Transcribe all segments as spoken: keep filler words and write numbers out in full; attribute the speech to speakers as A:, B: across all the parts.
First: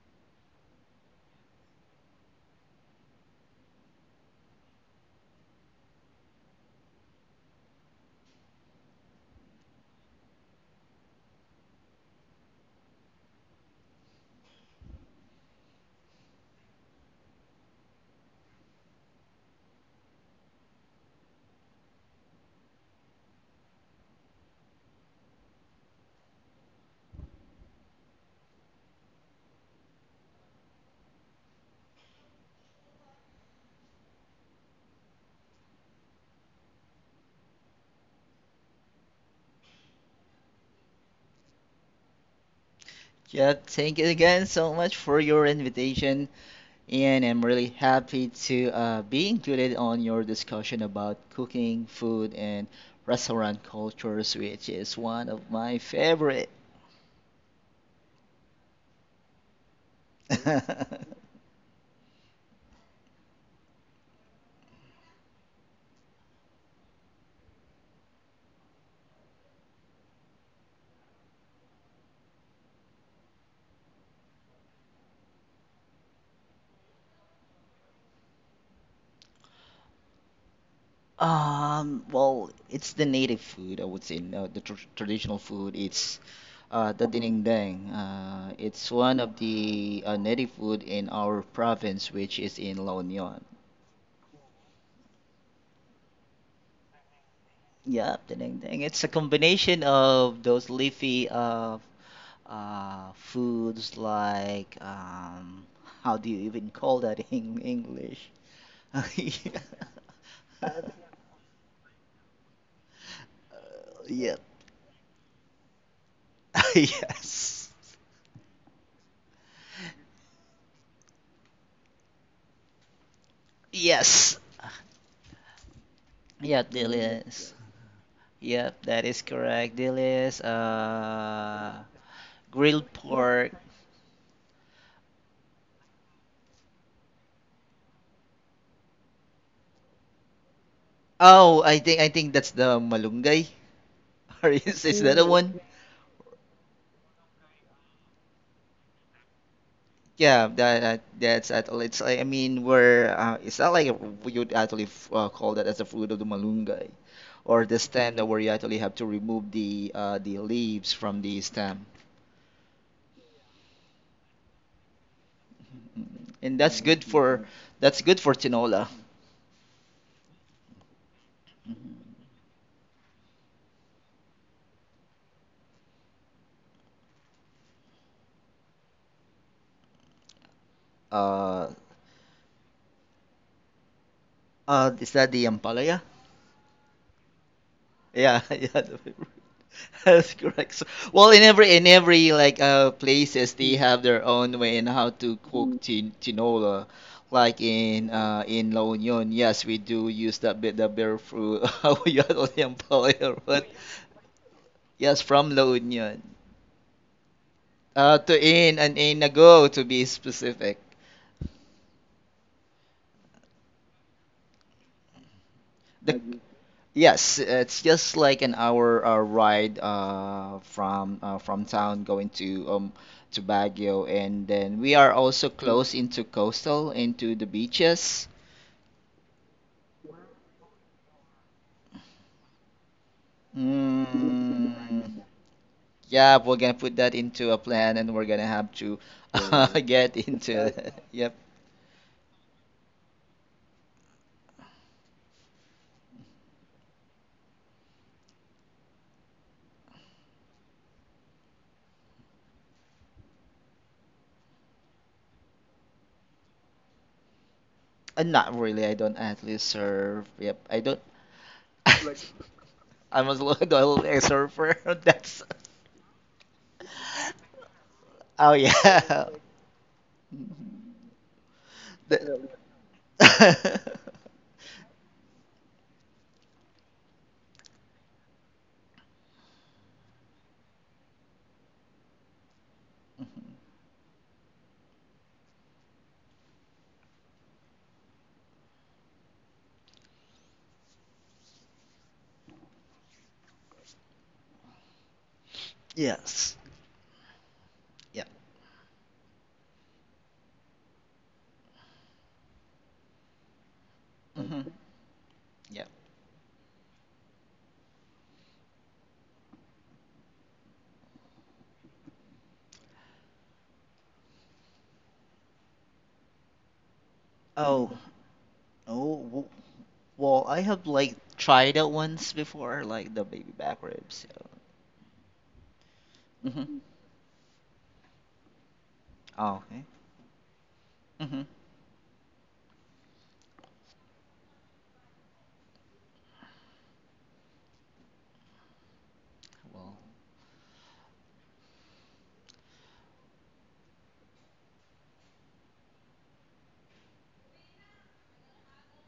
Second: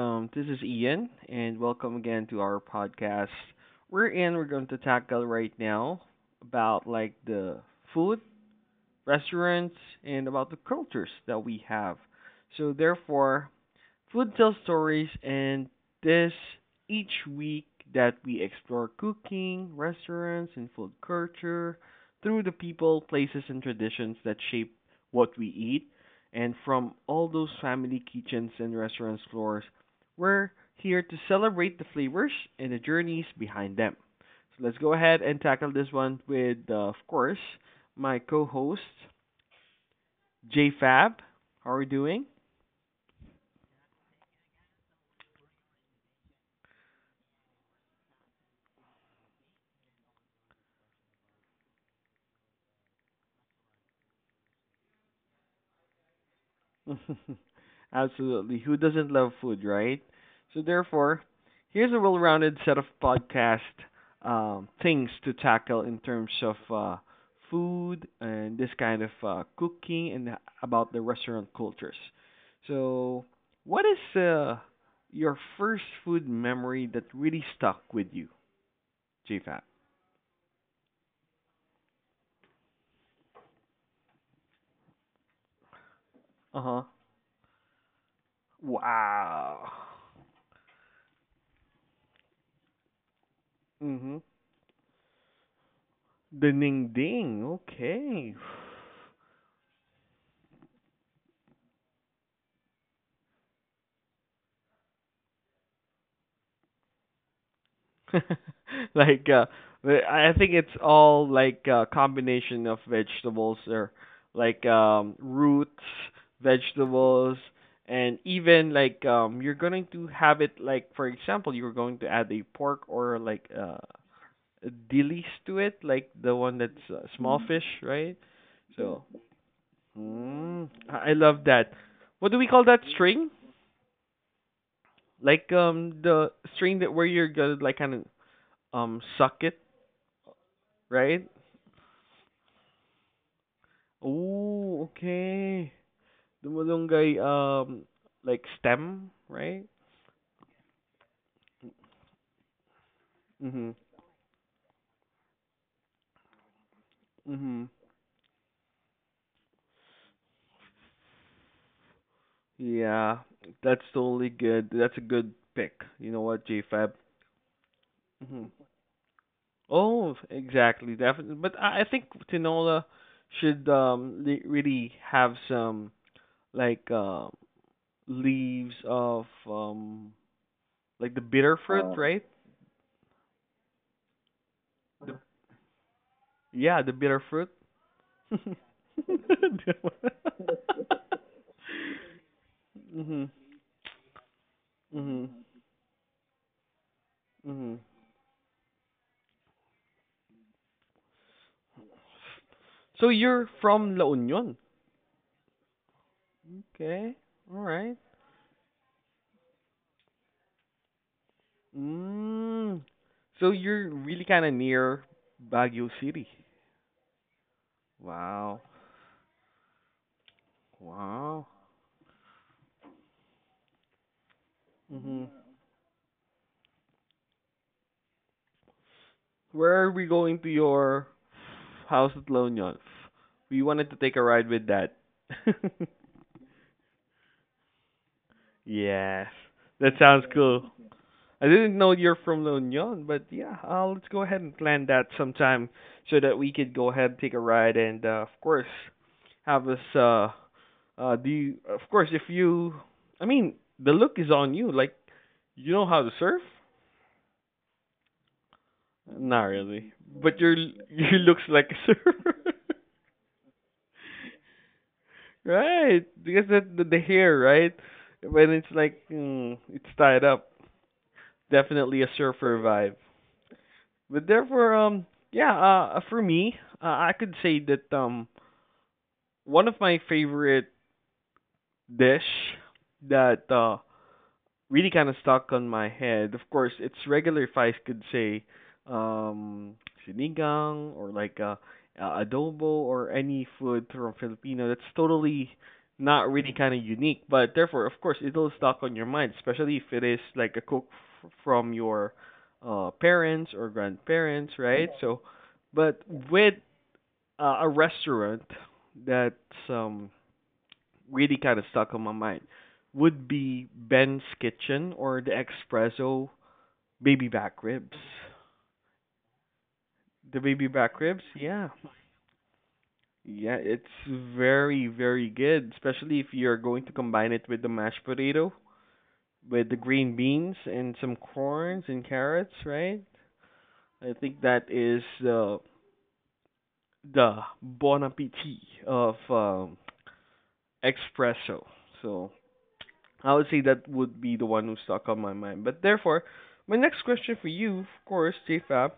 A: um, this is Ian, and welcome again to our podcast. We're in. We're going to tackle right now about like the food, restaurants, and about the cultures that we have. So therefore, food tell stories, and this each week that we explore cooking, restaurants, and food culture through the people, places, and traditions that shape what we eat. And from all those family kitchens and restaurants floors, we're here to celebrate the flavors and the journeys behind them. So let's go ahead and tackle this one with, uh, of course, my co-host, J Fab. How are you doing?
B: Yeah, thank you again so much for your invitation, and I'm really happy to uh, be included on your discussion about cooking, food, and restaurant cultures, which is one of my favorite.
A: Absolutely. Who doesn't love food, right? So therefore, here's a well-rounded set of podcast um, things to tackle in terms of uh, food and this kind of uh, cooking and about the restaurant cultures. So, what is uh, your first food memory that really stuck with you, JFAT?
B: Um, well, it's the native food, I would say. No, the tr traditional food. It's
A: Uh
B: uh,
A: huh.
B: the dinengdeng. Uh, it's one of
A: Wow.
B: the uh, native food in our province, which is in La Union.
A: Mhm. The Ning Ding.
B: Yeah,
A: Okay.
B: ding-ding. It's a combination of those leafy uh, uh, foods like um, how do you even call that in English?
A: like uh I think it's all like a combination of vegetables or
B: Yeah. Yep.
A: like um roots, vegetables,
B: Yes.
A: and even like um you're going to have it, like for example you're going to add a pork or like uh
B: Yes.
A: a dillies to it, like the one
B: Yep,
A: that's uh, small
B: Delius.
A: fish, right?
B: Yep,
A: Mm.
B: that
A: So,
B: is correct. Delius,
A: mm, I I love that.
B: uh,
A: What do we call that
B: grilled
A: string?
B: pork.
A: Like um the string that where you're gonna like kind of um suck it, right?
B: Oh, I think I think that's the malunggay. Or is is
A: Oh,
B: that the one?
A: okay. The malunggay, um, like stem, right?
B: Yeah, that, that that's actually it's like, I mean we're uh, it's not
A: Mhm.
B: like we would actually f- uh, call that as a fruit of the malunggay or the
A: Mhm.
B: stem that where you actually have to remove the uh, the leaves from the stem.
A: Yeah, that's totally good. That's a good pick.
B: Mm,
A: You know what,
B: And that's good
A: JFab?
B: for, Mm-hmm, that's good for
A: Mhm.
B: tinola.
A: Oh, exactly, definitely. But I, I think Tinola should um le really have some like um leaves of um like the
B: Uh,
A: bitter fruit, right?
B: uh, is that the ampalaya?
A: Yeah, the bitter fruit.
B: Yeah, yeah, the favorite. That's correct. So, well, in every in every like uh
A: mhm.
B: places they have their own way in how to
A: Mhm.
B: cook tin tinola. Like
A: Mhm.
B: in uh in La Union, yes, we do use that bit the bear fruit. We are only
A: So
B: employer,
A: you're
B: but
A: from La Union.
B: yes, from La Union.
A: Okay. All right.
B: Uh, to in and in ago to be specific.
A: Mm. So you're really kind of near Baguio
B: The
A: City.
B: Yes, it's just like an
A: Wow.
B: hour uh, ride uh, from uh,
A: Wow.
B: from town going to um to Baguio, and then we are
A: Mhm.
B: also close into coastal, into the beaches.
A: Where are we going to your house at La Union? We wanted to take a ride with that.
B: Mm, yeah, we're gonna put that into a plan, and we're gonna have to
A: yes.
B: uh,
A: That
B: get
A: sounds
B: into
A: cool.
B: it. Yep.
A: I didn't know you're from La Union, but yeah, uh, let's go ahead and plan that sometime so that we could go ahead and take a ride and uh, of course have us uh uh do you, of course if you I mean the look is on you like you know how to surf?
B: Uh, not really. I don't
A: Not
B: actually
A: really,
B: surf.
A: but your
B: Yep. I don't.
A: you looks like a surfer,
B: I'm a little a surfer. That's.
A: right? Because the, the hair, right?
B: Oh
A: When it's like
B: yeah.
A: mm, it's tied up, definitely a
B: The-
A: surfer vibe. But therefore, um, yeah, uh, uh, for me, uh, I could say that um, one of my favorite dish that uh really kind of stuck on my head. Of course, it's regular if could say um sinigang or like uh, uh, adobo or any food from Filipino that's totally not
B: Yes.
A: really kind of unique, but therefore, of
B: Yeah.
A: course, it'll stuck on your mind, especially if it is like a cook f- from your uh parents or grandparents,
B: Hmm.
A: right? So,
B: Yeah.
A: but with uh, a restaurant that's um really kind of stuck on my mind would be Ben's Kitchen or the Espresso Baby Back
B: Oh.
A: Ribs.
B: Oh. w- Well,
A: The
B: I
A: baby
B: have
A: back
B: like
A: ribs, yeah.
B: tried it once before, like the baby
A: Yeah,
B: back
A: it's
B: ribs. So.
A: very, very good, especially if you're
B: Hmm.
A: going to combine it with the mashed potato,
B: Oh,
A: with
B: okay.
A: the green beans and some
B: Hmm.
A: corns and carrots, right? I think that is uh, the bon appetit of um,
B: Well.
A: espresso. So I would say that would be the one who stuck on my mind. But therefore, my next question for you, of course, JFab,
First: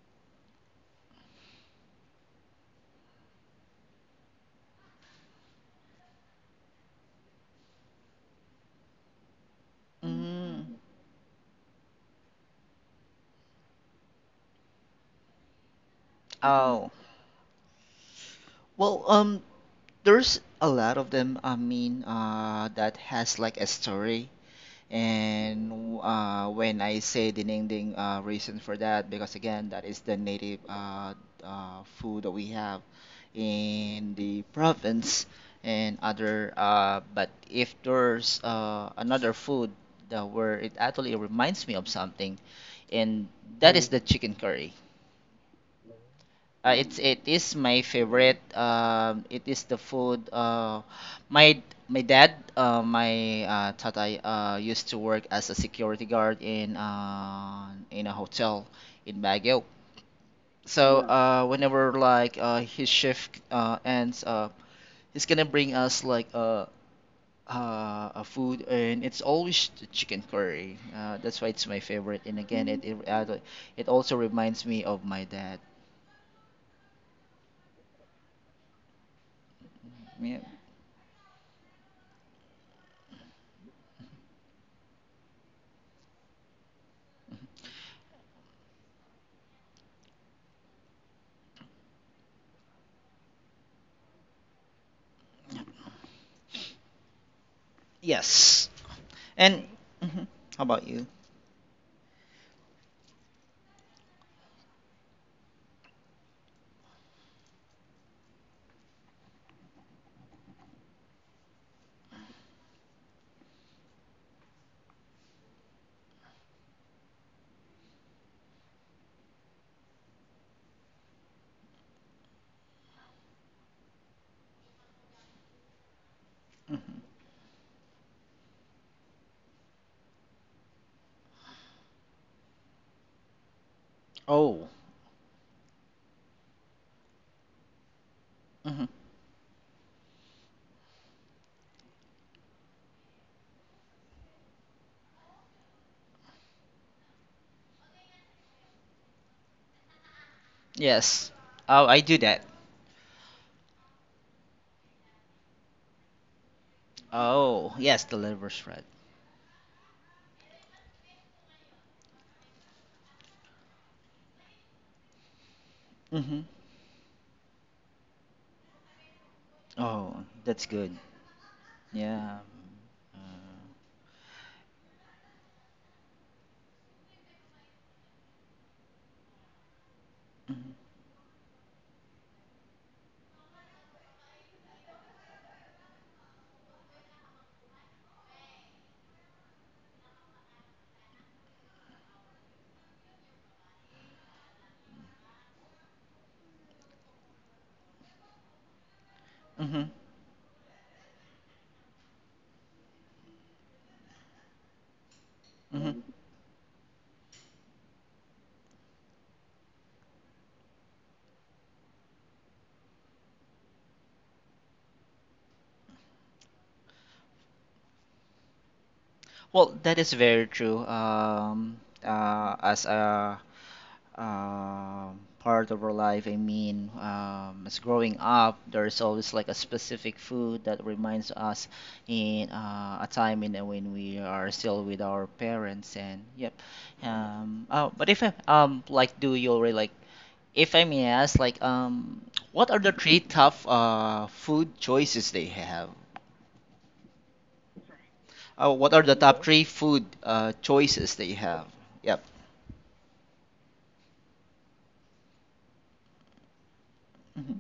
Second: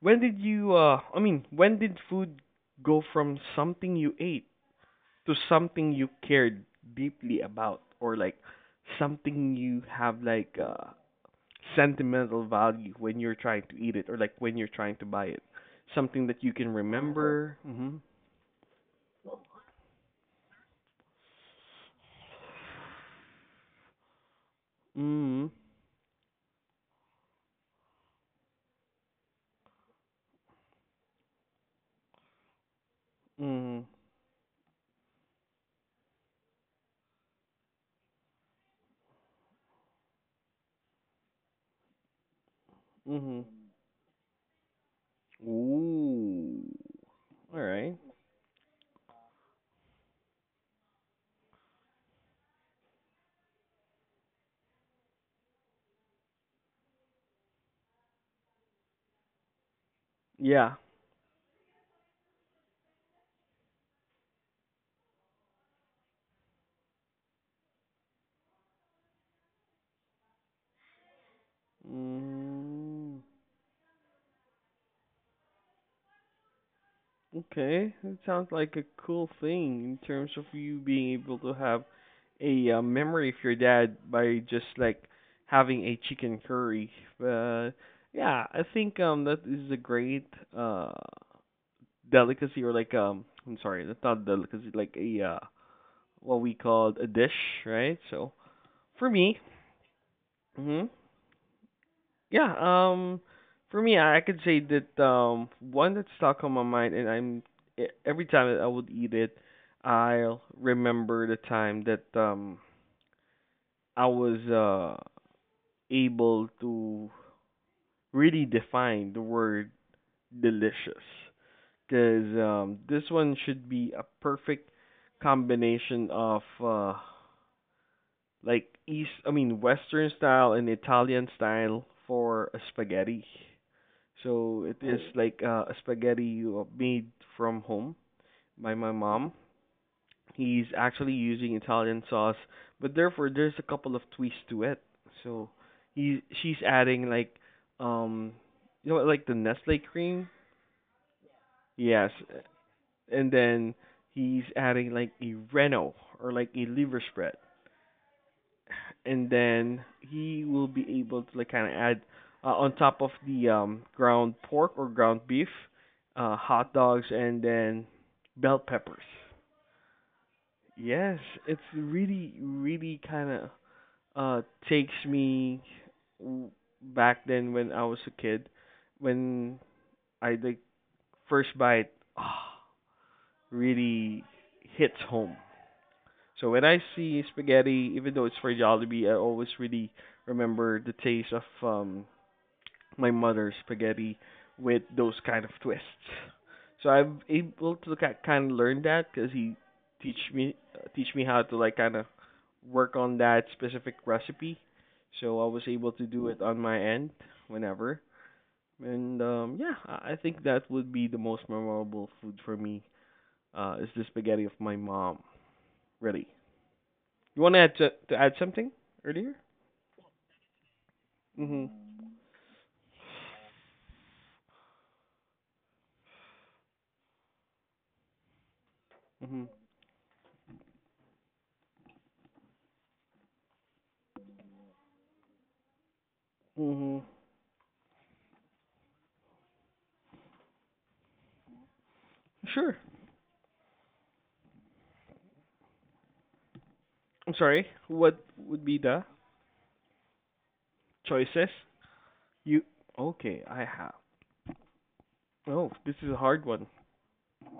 A: when did you, uh, I mean, when did food go from something you ate to something you cared deeply about, or like something you have like
B: Mm.
A: uh, sentimental value when you're trying to eat it, or like when you're trying to buy it, something that you can
B: Oh.
A: remember. Mhm.
B: Well, um, there's a lot of them. I mean, uh, that has like a story.
A: Mhm.
B: And uh, when I say dinding uh, reason for that, because again, that is the native uh, uh, food that we have
A: Mhm.
B: in the province and other. Uh, but if there's uh, another food that where it actually reminds me of something, and
A: Mhm.
B: that is the chicken curry.
A: Ooh.
B: Uh, it's it is
A: All
B: my
A: right.
B: favorite. Um, it is the food. Uh, my my dad, uh, my uh, tatay, uh, used to work as a security guard in uh, in a hotel in Baguio.
A: Yeah,
B: So uh, whenever like uh, his shift uh, ends, uh, he's gonna bring us like uh, uh, a food, and it's always the chicken curry. Uh, that's why it's my favorite. And again, it it,
A: Mm,
B: uh, it also reminds me of my dad.
A: okay, that sounds like a cool thing in terms
B: Yeah.
A: of you being able to have a uh, memory of your dad by just like having a chicken curry. But yeah, I think um that is a great uh delicacy or like um I'm sorry, that's not delicacy, like a uh what we called a dish, right? So
B: Yes.
A: for me,
B: And mhm, how
A: mhm.
B: about you?
A: Yeah, um for me I I could say that um one that's stuck on my mind and I'm e- every time that I would eat it I'll remember the time that um I was uh able to really define the word delicious cuz um this one should be a perfect combination of uh like east I mean western style and Italian style for a spaghetti. So
B: Oh.
A: it is like uh, a spaghetti uh, made from home by
B: Hmm.
A: my mom. He's actually using Italian sauce, but therefore there's a couple of twists to it. So he she's adding like um you know like the Nestle cream?
B: Yes. Oh, I
A: Yes.
B: do that.
A: And then he's adding like a Reno or like a liver spread.
B: Oh, yes, the liver shred.
A: And then he will be able to like kind of add uh, on top of the um, ground pork or ground beef, uh,
B: Hmm.
A: hot dogs, and then bell peppers.
B: Oh, that's good.
A: Yes, it's really
B: Yeah.
A: really
B: Uh,
A: kind of uh, takes me w- back then when I was a kid, when I like first bite, ah, really hits home. So when I see spaghetti, even though it's for Jollibee, I always really remember the taste of um my mother's spaghetti with those kind of twists. So I'm able to kind of learn that because he
B: Mm-hmm.
A: teach me uh, teach me how to like kind of work on that specific recipe. So I was
B: Hmm.
A: able
B: Hmm.
A: to do it on my end whenever. And um yeah, I I think that would be the most memorable food for me. Uh, is the spaghetti of my mom, really. You want to add to, to add something earlier?
B: Well, that is very true. Um,
A: Mhm.
B: uh, as a um, part of our life. I mean, um, as growing up, there's always like
A: Mhm.
B: a specific food that reminds us in uh, a time in uh, when we are still with our parents. And yep.
A: Mhm.
B: Um, oh, but if I, um like, do you already like? If I may ask, like, um, what
A: Sure.
B: are the three top uh, food choices they have?
A: I'm sorry. What would
B: Uh,
A: be
B: what are
A: the
B: the top three food uh, choices they
A: choices?
B: have? Yep.
A: You okay? I have. Oh, this is a hard one.
B: Hmm.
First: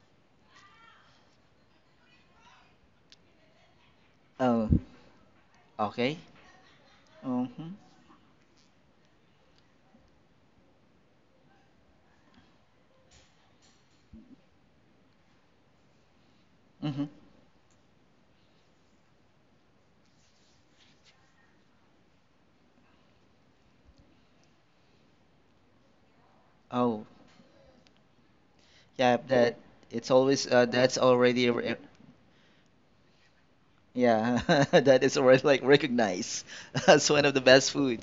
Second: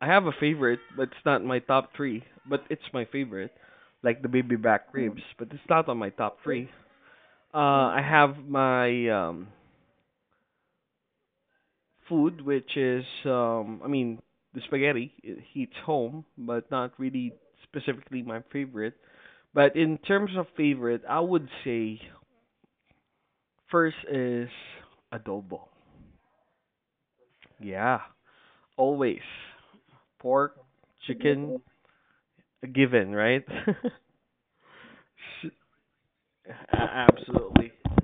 A: I have a favorite, but it's not my top three. But it's my favorite, like the baby
B: Oh,
A: back ribs. But it's not on my
B: okay.
A: top three. Uh,
B: Mm-hmm.
A: I have my um food, which is um I mean the spaghetti. It heats home, but not
B: Mm-hmm.
A: really specifically my favorite. But in terms of favorite, I would say first is adobo.
B: Oh,
A: Yeah,
B: yeah,
A: always
B: that it's always
A: pork,
B: uh, that's already
A: chicken,
B: re-
A: a given, right?
B: yeah, that is already
A: S-
B: like recognized
A: a-
B: as one of the
A: absolutely,
B: best food.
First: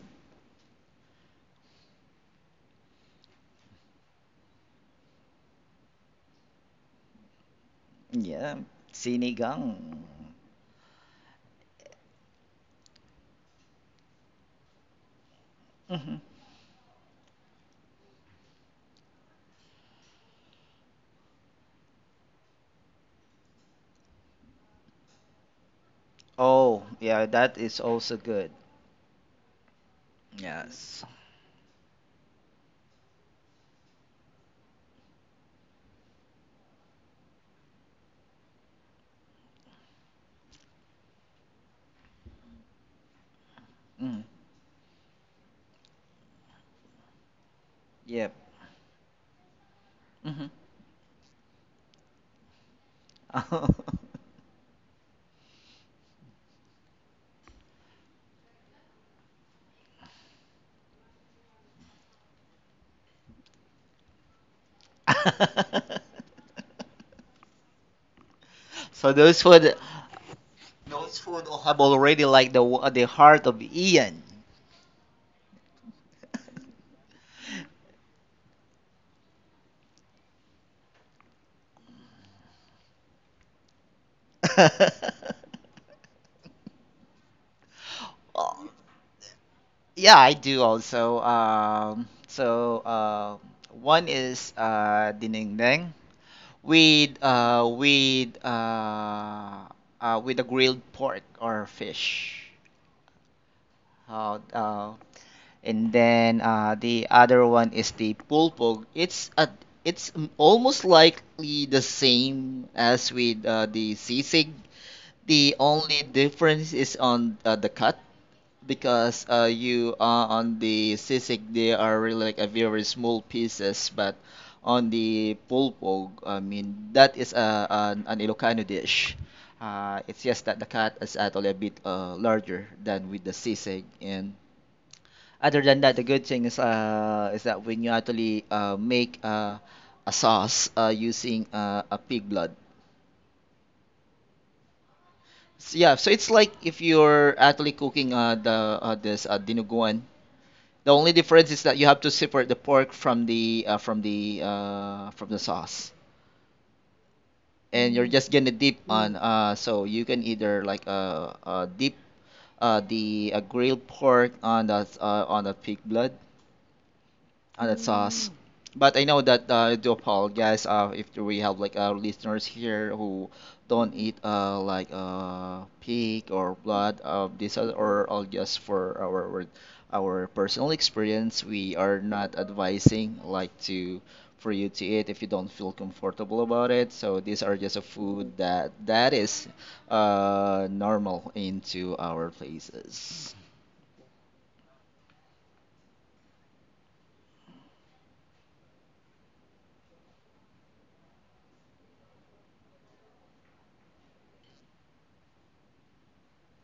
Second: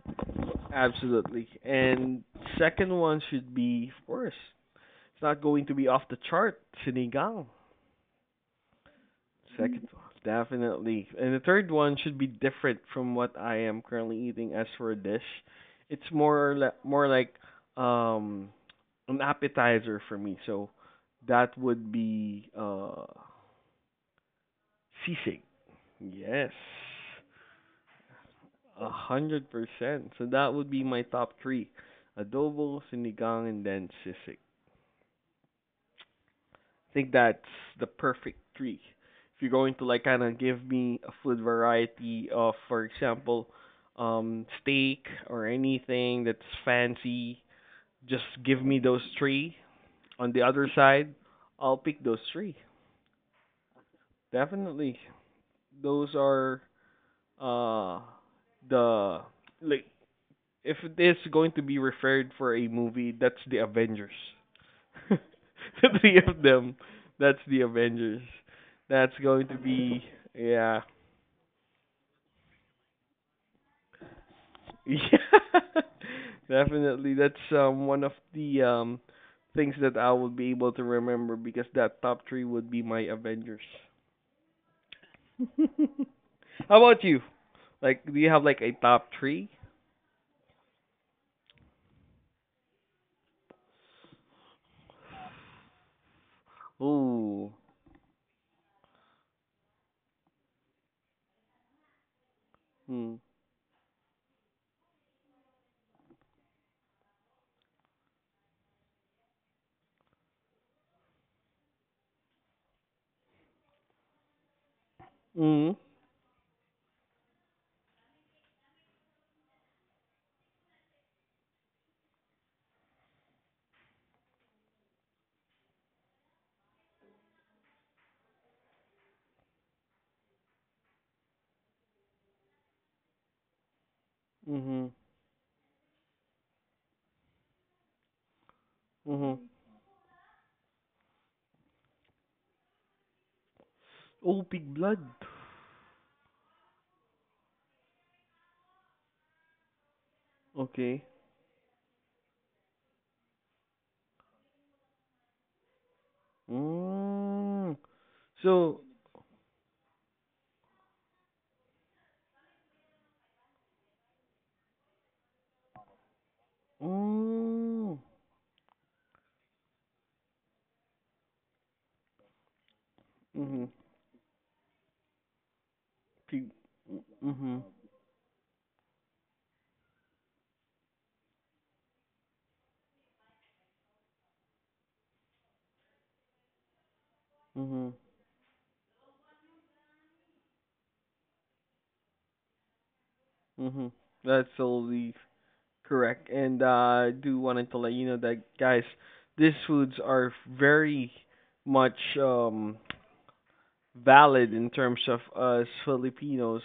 A: absolutely. And second one should be, of course, it's not going to be off the chart, sinigang.
B: Yeah, sinigang.
A: Second one, definitely. And the third one should be different from what I am currently eating as for a dish. It's
B: Hmm.
A: more li- more like um an appetizer for me. So that would be uh sisig. Yes.
B: Oh, yeah, that is also good.
A: A hundred percent. So that would be my
B: Yes.
A: top three. Adobo, sinigang, and then sisig. I think that's the perfect tree. If you're going to like kind of give me a food variety of, for example,
B: Mm.
A: um, steak or anything that's fancy, just
B: Yep.
A: give me those three. On the
B: Hmm.
A: other side, I'll pick those three. Definitely, those are uh the like if it is going to be referred for a movie, that's the Avengers. the three of them. That's the Avengers.
B: So
A: That's
B: those
A: going to
B: food,
A: be yeah.
B: those food all have already like the the heart of Ian.
A: Yeah. Definitely that's um one of the um things that I will be able to remember because that top three would be my Avengers. How about you? Like do you have like a top three?
B: Yeah, I do also. Um, so uh, one is uh, dinengdeng with
A: Ooh.
B: uh, with uh, uh, with a grilled pork or fish.
A: Mm.
B: Uh, uh, and then uh, the other one is the pulpog. It's a it's m- almost likely the same as with uh, the sisig. The
A: Mm.
B: only difference is on uh, the cut, because uh, you uh, on the sisig they are really like a very small pieces, but on the pulpog, I mean, that is a an, an Ilocano dish. Uh, it's just that the cat is actually a bit uh, larger than with the sisig, and
A: Mhm.
B: other than that, the good thing is uh, is that when you actually uh, make
A: Mhm.
B: uh, a sauce uh, using uh, a pig blood.
A: Oh, Big Blood.
B: So, yeah, so it's like if you're actually cooking uh, the uh, this uh, dinuguan. The
A: Okay.
B: only difference is that you have to separate the pork from the uh, from the uh, from the sauce,
A: Mm.
B: and you're just gonna dip
A: So,
B: on. Uh, so you can either like uh, uh, dip uh, the uh, grilled pork on the uh, on the pig blood. Oh, that's
A: mm.
B: us. But I know that uh, I do apologize uh, if we have like uh, listeners here who
A: Mhm.
B: don't eat uh, like uh, pig
A: Pe-
B: or blood of this
A: mhm.
B: uh, or all just for our our our personal experience. We are not advising like to for you to eat if you don't feel comfortable about it. So these are just a
A: Mhm.
B: food that that is uh, normal into our places.
A: Mhm. That's totally correct. And uh, I do wanted to let you know that guys, these foods are very much um valid in terms of us Filipinos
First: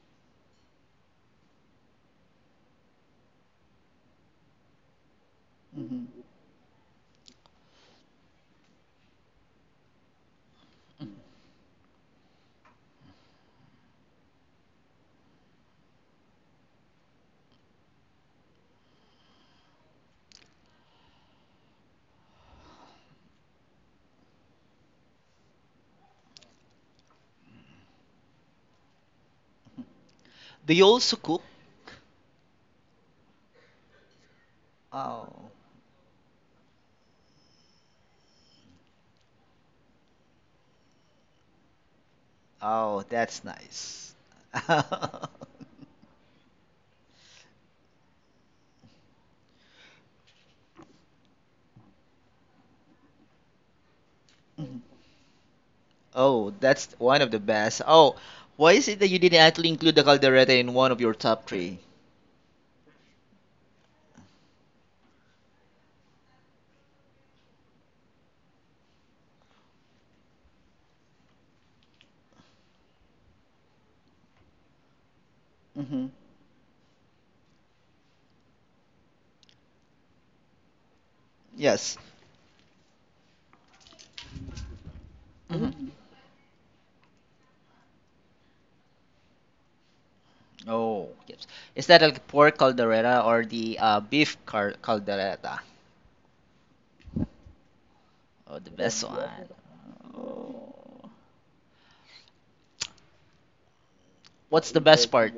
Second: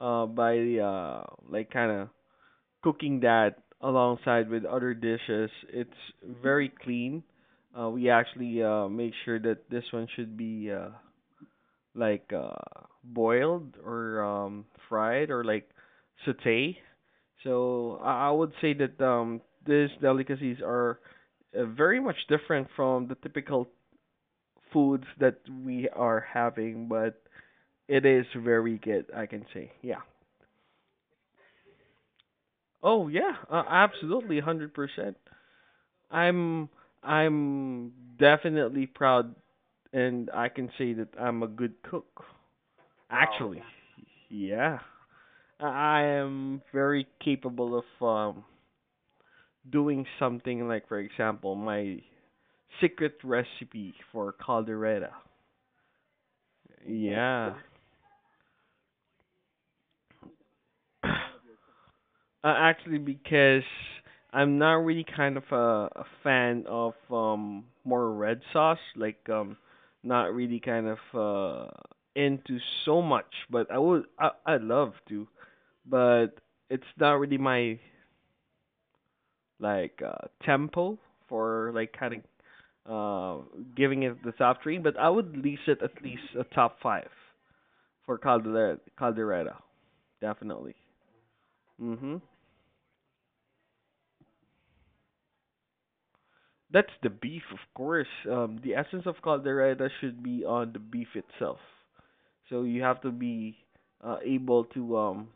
A: uh by uh like kind of cooking that alongside with other dishes. It's very clean. Uh we actually uh make sure that this one should be uh like uh boiled or um fried or like sauté. So I I would say that um these delicacies are uh, very much different from the typical foods that we are having, but it is very good, I can say. Yeah.
B: Do you also cook?
A: Oh yeah, uh, absolutely one hundred percent.
B: Oh.
A: I'm I'm definitely proud and I can say that I'm a good cook.
B: Oh, that's
A: Actually,
B: nice.
A: yeah. I am very capable of um, doing something like, for example, my secret recipe for caldereta.
B: Oh, that's one of the
A: Yeah.
B: best. Oh, why is it that you didn't actually include the caldereta in one of
A: uh,
B: your top three?
A: actually, because I'm not really kind of a, a fan of um, more red sauce, like um, not really kind of uh, into so much. But I would, I, I love to,
B: Mm-hmm.
A: but it's not really my like uh, tempo for like
B: Yes.
A: kind of uh, giving it the top three, but I would lease it
B: Hmm.
A: at least a top five for Caldera, Caldereta, definitely.
B: Oh, yes. Is that a
A: Hmm
B: pork caldereta or the uh, beef car caldereta?
A: That's the beef, of course.
B: Oh,
A: Um,
B: the
A: the
B: best
A: essence of
B: one.
A: Caldereta should be on the
B: Oh.
A: beef itself. So you have to be uh, able
B: What's the
A: to.
B: best
A: Um,
B: part?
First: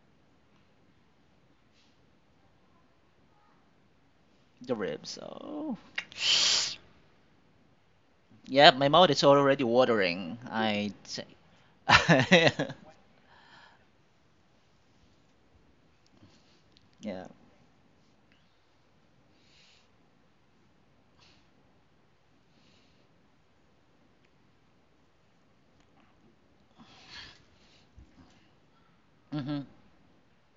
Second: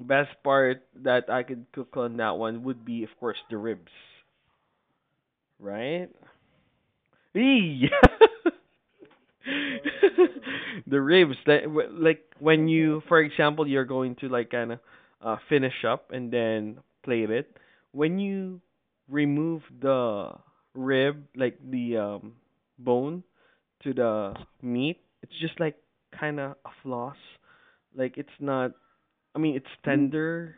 A: best part that I could cook on that one would be, of course, the ribs,
B: The ribs. Oh.
A: right? Eee!
B: Yeah, my mouth is already watering. I.
A: The ribs that w- like when you, for example, you're going to like kind of uh finish up and then
B: yeah.
A: plate it when you remove the rib, like the um bone to the meat, it's just like kind of a floss, like it's not i mean
B: Mm-hmm.
A: it's tender.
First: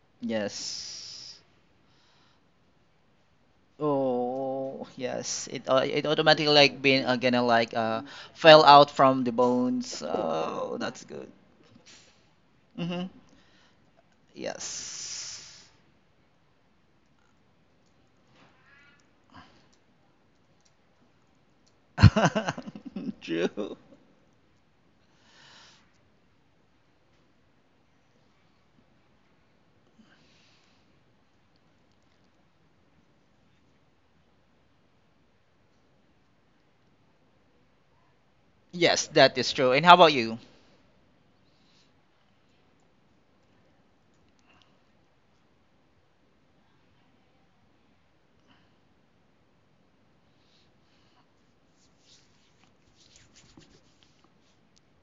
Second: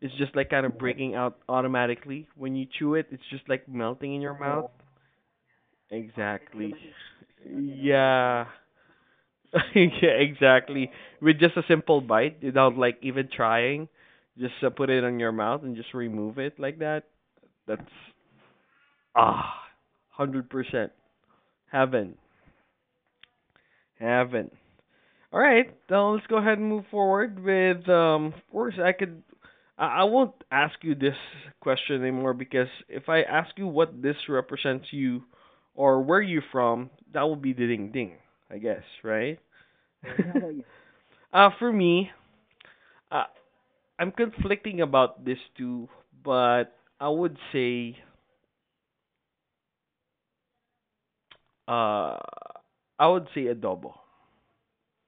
A: It's just like kind of breaking out
B: Yes.
A: automatically when you chew it. It's just like melting in your mouth.
B: Oh, yes. It uh, it automatically
A: Exactly.
B: like being uh, gonna like uh
A: Yeah.
B: fell out from the bones.
A: Yeah,
B: Oh,
A: exactly.
B: that's good.
A: With just a simple bite, without like
B: Mm-hmm.
A: even trying, just uh, put it in your mouth
B: Yes.
A: and just remove it like that. That's ah, hundred percent heaven,
B: True.
A: heaven. All right, now let's go ahead and move forward with um. Of course, I could. I I won't ask you this question anymore, because if I ask you what this represents you or where you from, that would be the ding ding, I guess,
B: Yes,
A: right?
B: that is true. And how about you?
A: Uh, for me, I I'm conflicting about this too, but I would say uh I would say adobo.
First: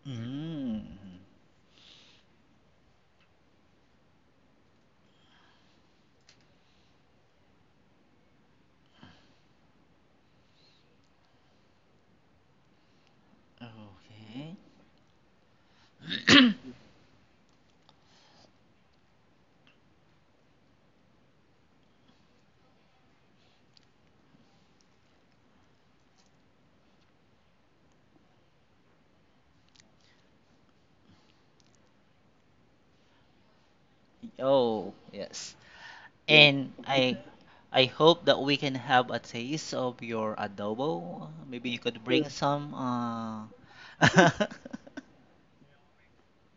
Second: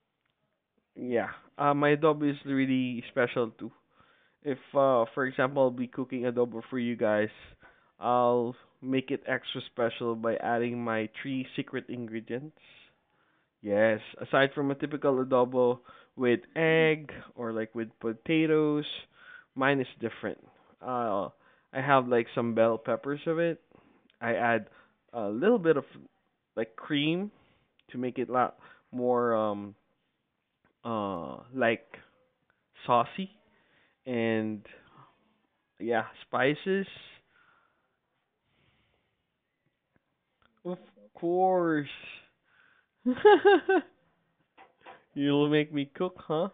B: Mm.
A: Yeah. Uh my adobo is really special too. If uh for example, I'll be cooking adobo for you guys, I'll make it extra special by adding my three secret ingredients. Yes, aside
B: Okay.
A: from a typical adobo with egg or like with potatoes, mine is different. Uh I have like some bell peppers of it. I add a little bit of like cream to make it a lot more um uh like saucy and
B: Oh, yes.
A: yeah,
B: And
A: spices.
B: I I hope that we can have a taste of your
A: Of
B: adobo. Maybe you
A: course.
B: could bring some uh
A: You'll make me cook, huh?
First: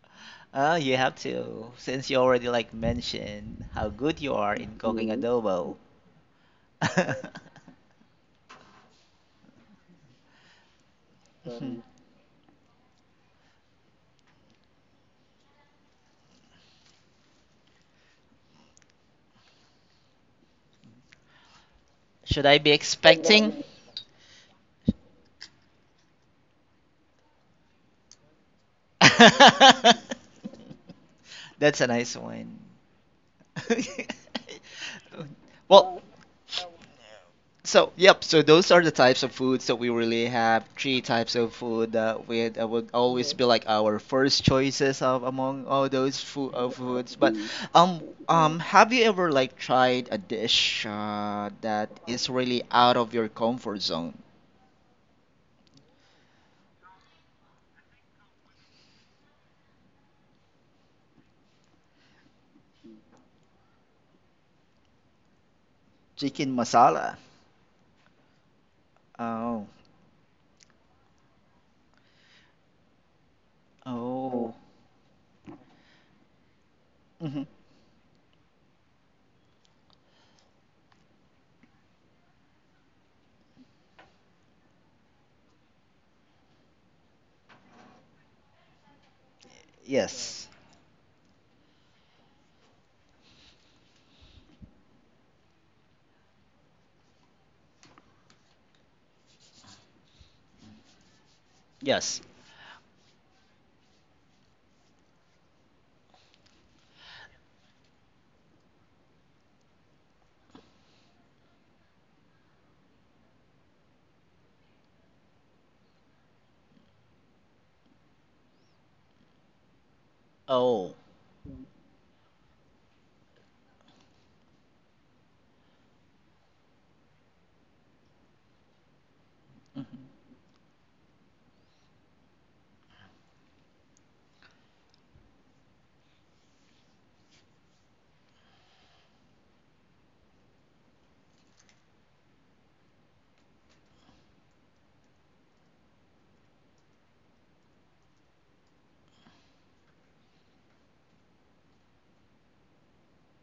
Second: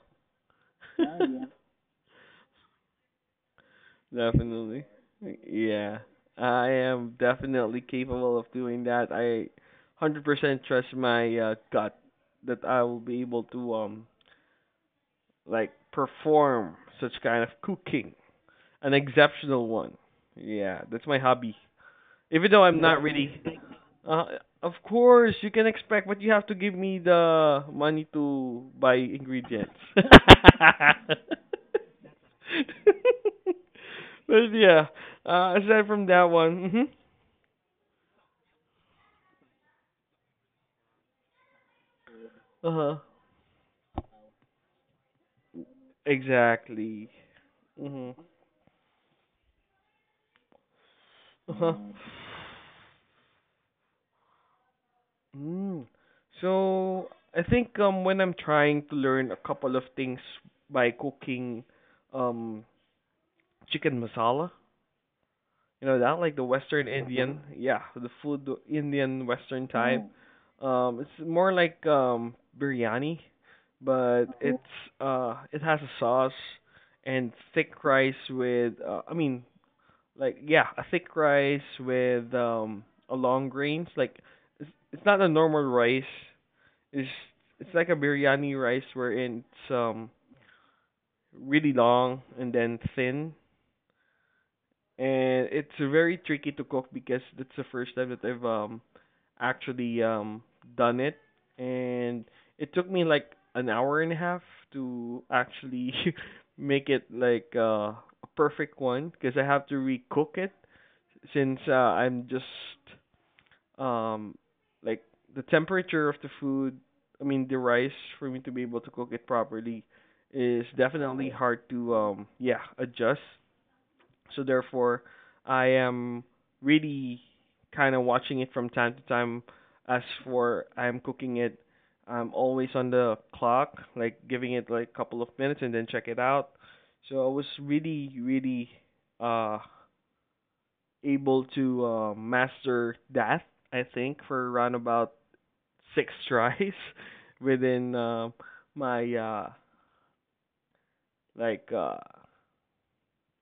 B: Oh, you have to, since you already like mentioned how good you are in
A: Definitely.
B: cooking adobo.
A: Yeah. I am definitely capable of doing that. I one hundred percent trust my uh, gut that I will be able to um like perform such kind of cooking. An exceptional one. Yeah, that's my hobby.
B: Should
A: Even
B: I
A: though
B: be and
A: I'm not really.
B: expecting?
A: Uh, of course, you can expect, but you have to give me the money to buy
B: Then,
A: ingredients.
B: That's a nice one.
A: But yeah, uh, aside
B: Well,
A: from that one, mm-hmm.
B: so, yep, so those are the types of foods that we really have. Three types of food that we that
A: Uh
B: would
A: huh,
B: always be like our first choices of among all those food uh,
A: exactly.
B: foods. But um
A: Mm-hmm.
B: um have you ever like tried a dish uh,
A: Uh huh.
B: that is really out of your comfort zone?
A: Mm. So I think um when I'm trying to learn a couple of things by cooking um chicken masala. You know that, like the
B: Chicken
A: Western
B: masala.
A: Indian, yeah, the food, Indian
B: Oh.
A: Western type. Mm. Um, it's more like um biryani, but it's
B: Oh.
A: uh it has a sauce and
B: Hmm.
A: thick rice with uh, I mean like yeah, a thick rice with um a long grains like, it's it's not a normal rice it's it's like a biryani rice wherein it's um
B: Yes.
A: really long and then thin, and it's very tricky to cook because that's the first time that I've um actually um done it,
B: Yes.
A: and it took me like an hour and a half to actually make it like uh, a perfect one because I have to recook it since uh, I'm just um like the temperature of the food, I mean the rice, for me to be able to cook it properly is
B: Oh.
A: definitely hard to um yeah adjust. So therefore, I am really kind of watching it from time to time. As
B: Hmm.
A: for I'm cooking it, I'm always on the clock, like giving it like a couple of minutes and then check it out. So I was really, really uh able to uh, master that. I think for around about six tries within uh, my uh like uh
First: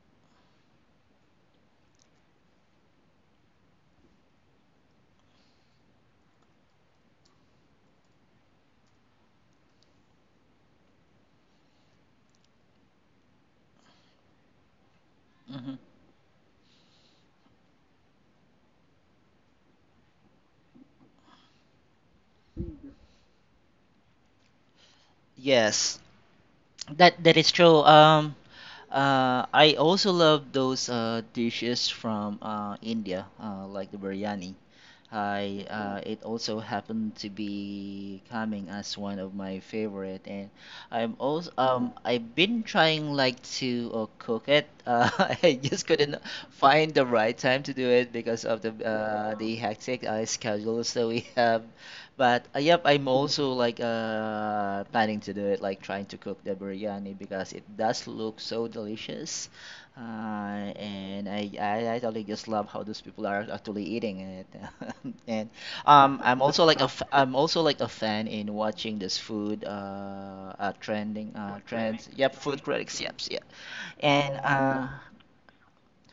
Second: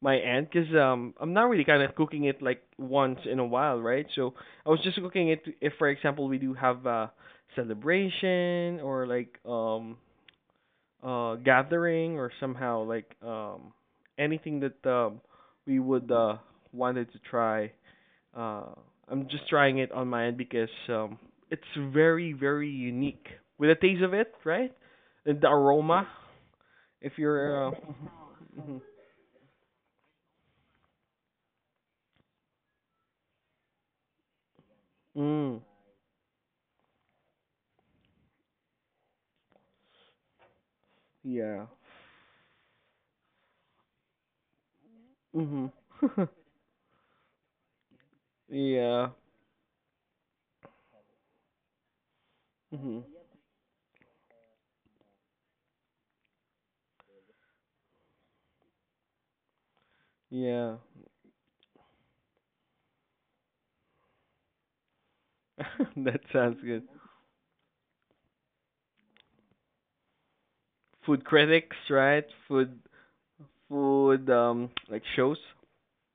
A: my aunt, because um I'm not really kind of cooking it like once in a while, right? So I was just cooking it if, for example, we do have a celebration or like um uh gathering or somehow like um anything that um
B: Hmm.
A: we would uh wanted to try. Uh, I'm just trying it on my end because um it's very, very unique with the taste of it, right? And the
B: Yes.
A: aroma. If
B: That that is
A: you're uh,
B: true. Um, Uh, I also love those uh, dishes from uh, India, uh, like the biryani.
A: mm,
B: I uh, It also happened to be coming as one of my favorite, and I'm also um I've been trying like to uh, cook it. Uh, I
A: mhm.
B: just couldn't find the right time to do it because of the
A: Yeah.
B: uh, the hectic uh, schedules that we have. But uh, yep,
A: Hmm.
B: I'm also like uh planning to do it, like trying to cook the biryani because it does look so delicious. Uh,
A: Yeah,
B: and I, I I totally just love how those people are actually eating it. And
A: that
B: um, I'm
A: sounds
B: also like
A: good.
B: a f I'm also like a fan in watching this food uh, uh
A: Food
B: trending uh
A: critics,
B: trends.
A: right?
B: Yep, food
A: Food,
B: critics. Yep, yep.
A: food,
B: And
A: um,
B: uh,
A: like shows.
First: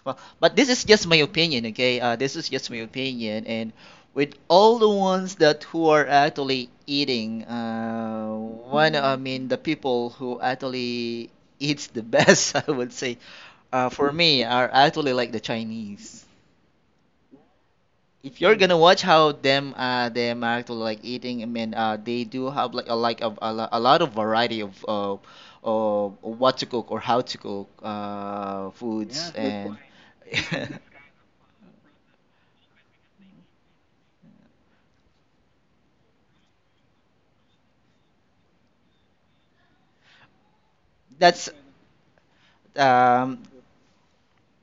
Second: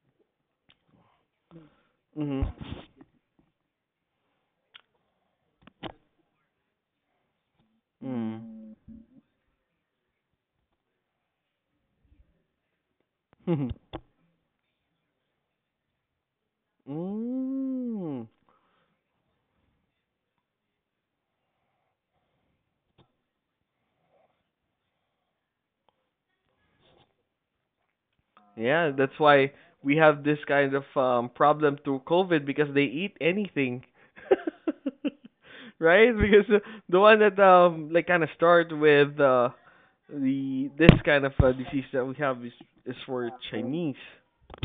B: well, but this is just my opinion, okay? Uh, this is just
A: Hmm.
B: my opinion. And with all the ones that who are actually eating, uh,
A: Mm.
B: one I mean the people who actually eats the best, I would say uh, for me are actually like the Chinese.
A: Mm.
B: If you're gonna watch how them uh them actually like eating, I mean uh they do have like a like of a, lo- a lot of variety of uh, of what to cook or how to cook uh
A: Yeah, that's
B: foods. Yeah, good
A: why
B: and
A: we have this kind
B: point.
A: of um problem through COVID because they eat anything. Right? Because the the one that um like kind of start with uh the this kind of uh,
B: that's
A: disease that we have is is for
B: um
A: Chinese.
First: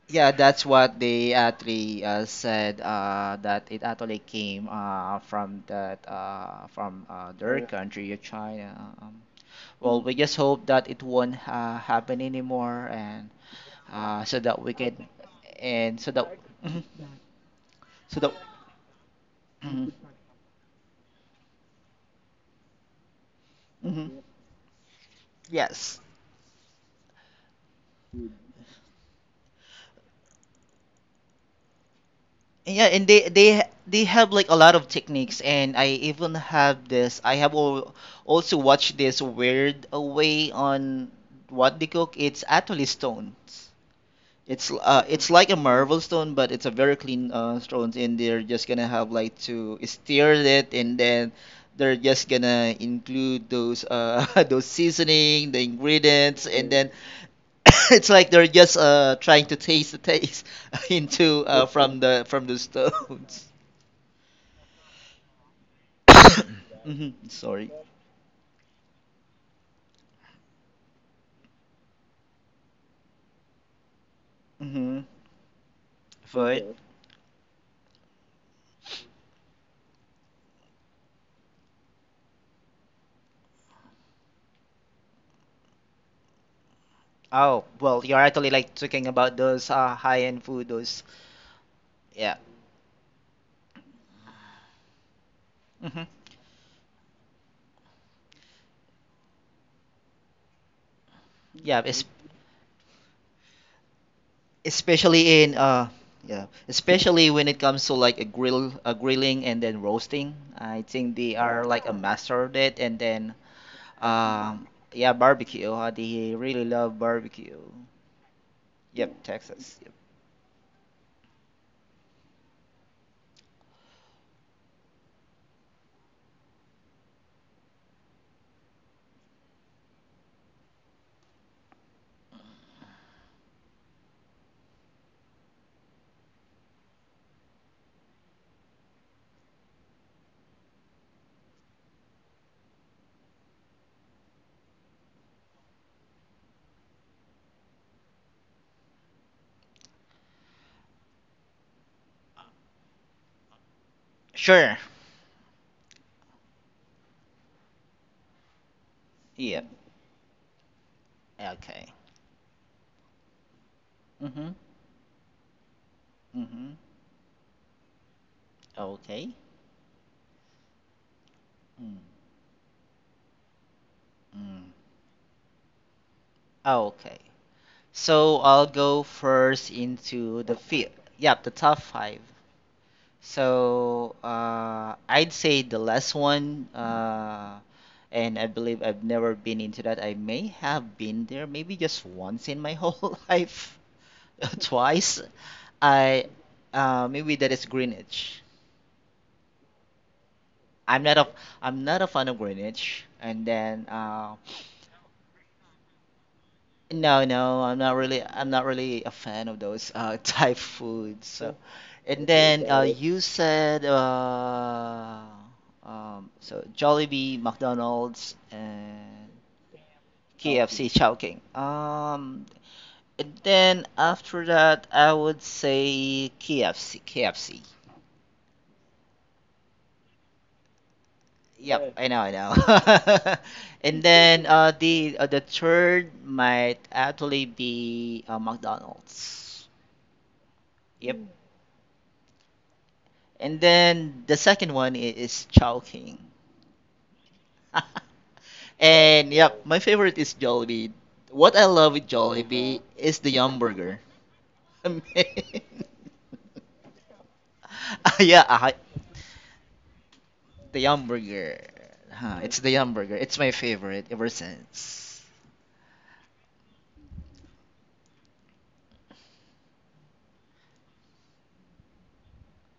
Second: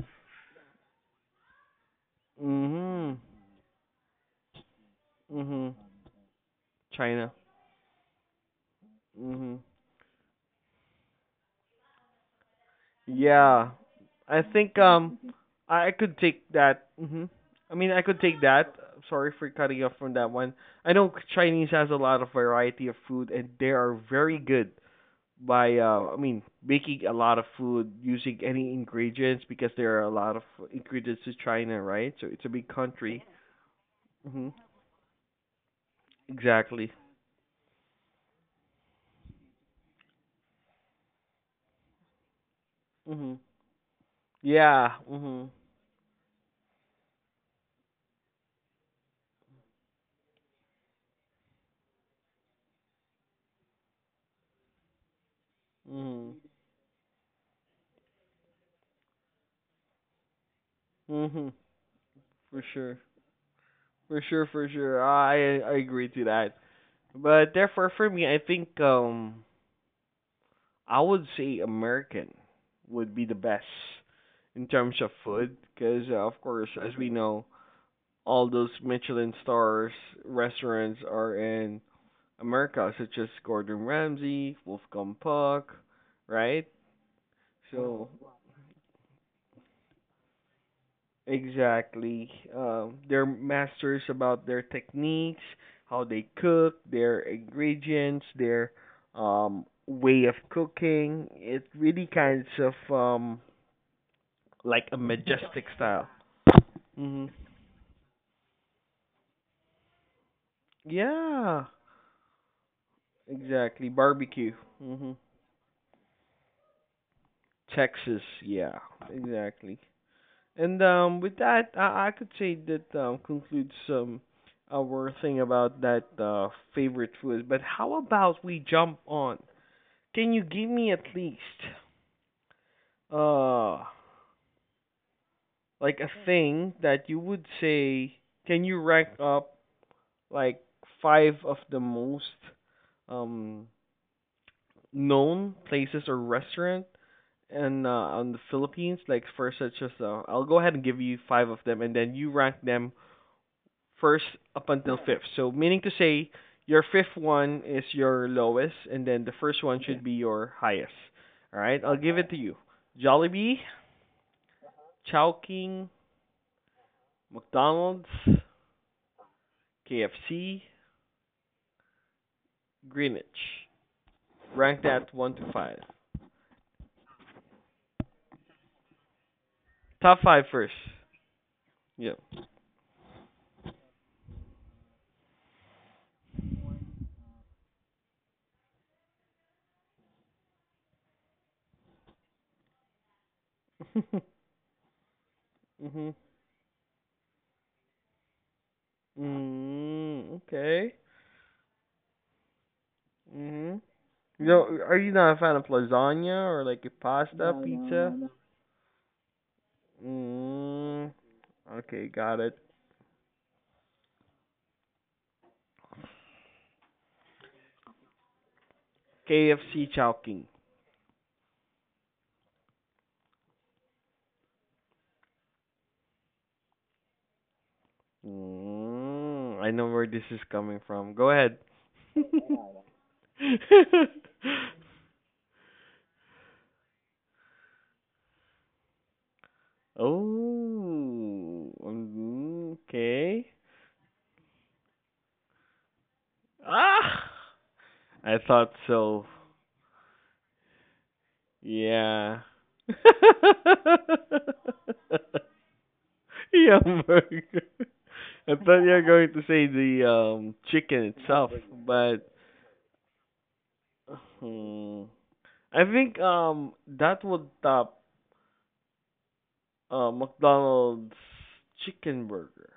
B: yeah, that's what they actually uh, said
A: Mhm.
B: uh that it actually came uh from
A: Mhm.
B: that uh from
A: China.
B: uh their China country, uh, China um.
A: Mhm.
B: Well, we just hope that it won't uh, happen anymore, and
A: Yeah.
B: uh, so
A: I
B: that we
A: think
B: can,
A: um I I
B: and so
A: could
B: that,
A: take
B: Mhm.
A: that. Mhm. I mean, I could
B: So that,
A: take that. Sorry for cutting you
B: Mhm.
A: off from that one. I know Chinese has a lot of variety of food and they are
B: Mhm.
A: very good by
B: Yes,
A: uh I mean, making a lot of food using any ingredients, because there are a lot of ingredients to China, right? So it's a big
B: yeah, and
A: country.
B: they they they have like
A: Mhm.
B: a lot of techniques, and I even have
A: Exactly.
B: this. I have al- also watched this weird uh, way on what they cook. It's actually stones.
A: Mhm.
B: It's
A: Yeah.
B: uh, it's like
A: Mhm.
B: a marble stone, but it's a very clean uh, stones, and they're just gonna have like to stir it, and then they're just gonna include those uh those seasoning, the
A: Mhm.
B: ingredients, and then it's like they're just uh trying to taste the taste into
A: Mhm.
B: uh from the from the
A: For sure.
B: stones.
A: For sure, for sure. I I agree to that.
B: Hmm.
A: But
B: Sorry.
A: therefore, for me, I think um I would say American would be the best in terms
B: Hmm.
A: of food, because uh, of course,
B: Food.
A: as we know, all those Michelin stars restaurants are in America, such as Gordon Ramsay, Wolfgang Puck, right?
B: Oh, well,
A: So
B: you're actually like talking about those uh high-end food, those
A: exactly.
B: yeah.
A: Um, they're masters about their techniques,
B: Hmm.
A: how they cook, their ingredients, their um, way of cooking. It
B: Yeah, it's
A: really kinds of um, like a
B: especially in
A: majestic
B: uh
A: style.
B: yeah, especially
A: Mhm.
B: when it comes to like a grill a grilling and then roasting. I think they are
A: Yeah.
B: like a master of it. And then
A: Exactly. Barbecue.
B: um yeah,
A: Mhm.
B: barbecue, uh, they really love barbecue.
A: Texas. Yeah.
B: Yep, Texas,
A: Exactly.
B: yep.
A: And um, with that, I, I could say that um, concludes um, our thing about that uh, favorite food. But how about we jump on. Can you give me at least uh like a thing that you would say, can you rank up like five of the most um known places or restaurant, and uh on the Philippines like first, such as uh, I'll go ahead and give you five of them and then you rank them first up
B: Sure.
A: until fifth. So meaning to say your fifth one is your lowest and then the first
B: Yep.
A: one, okay, should be your highest. All right?
B: Okay.
A: I'll give it to you. Jollibee,
B: Mm-hmm.
A: Chowking,
B: Mm-hmm.
A: McDonald's,
B: Okay.
A: K F C,
B: Mm.
A: Greenwich.
B: Mm.
A: Rank that one to five.
B: Okay, so I'll go first
A: Top
B: into
A: five
B: the
A: first.
B: field. Yep, the top
A: Yeah.
B: five. So, uh, I'd say the last one, uh, and I believe I've never been into that. I may have been there maybe just once in my whole life, twice.
A: Mhm.
B: I uh, Maybe that is Greenwich.
A: Mm, okay.
B: I'm not a I'm not a fan of Greenwich, and
A: Mhm.
B: then uh,
A: You know, are you not a fan of lasagna or like a
B: no,
A: pasta,
B: no, I'm not really
A: pizza?
B: I'm not really a fan of those uh Thai
A: No. Mm,
B: foods. So, oh,
A: okay,
B: and okay,
A: got it.
B: then uh got you, said uh um so Jollibee, McDonald's and
A: K F C Chowking.
B: K F C Chowking. K F C Chowking. Um and then after that I would say K F C, K F C.
A: Mm, I know where this is coming from. Go ahead.
B: Yep. Yeah, I know, I know. And then uh the uh, the third might actually be uh, McDonald's. Yep.
A: Oh, mm, okay.
B: And then the second one i- is Chowking.
A: Ah, I thought so.
B: And yep, my favorite is Jollibee. What I love with
A: Yeah.
B: Jollibee is the Yum Burger. I mean,
A: Yum burger.
B: yeah,
A: I
B: I,
A: thought you were going to say the um
B: the Yum
A: chicken itself,
B: Burger.
A: but
B: Huh, it's the Yum Burger. It's my favorite ever
A: hmm,
B: since.
A: I think um that would top uh McDonald's chicken burger.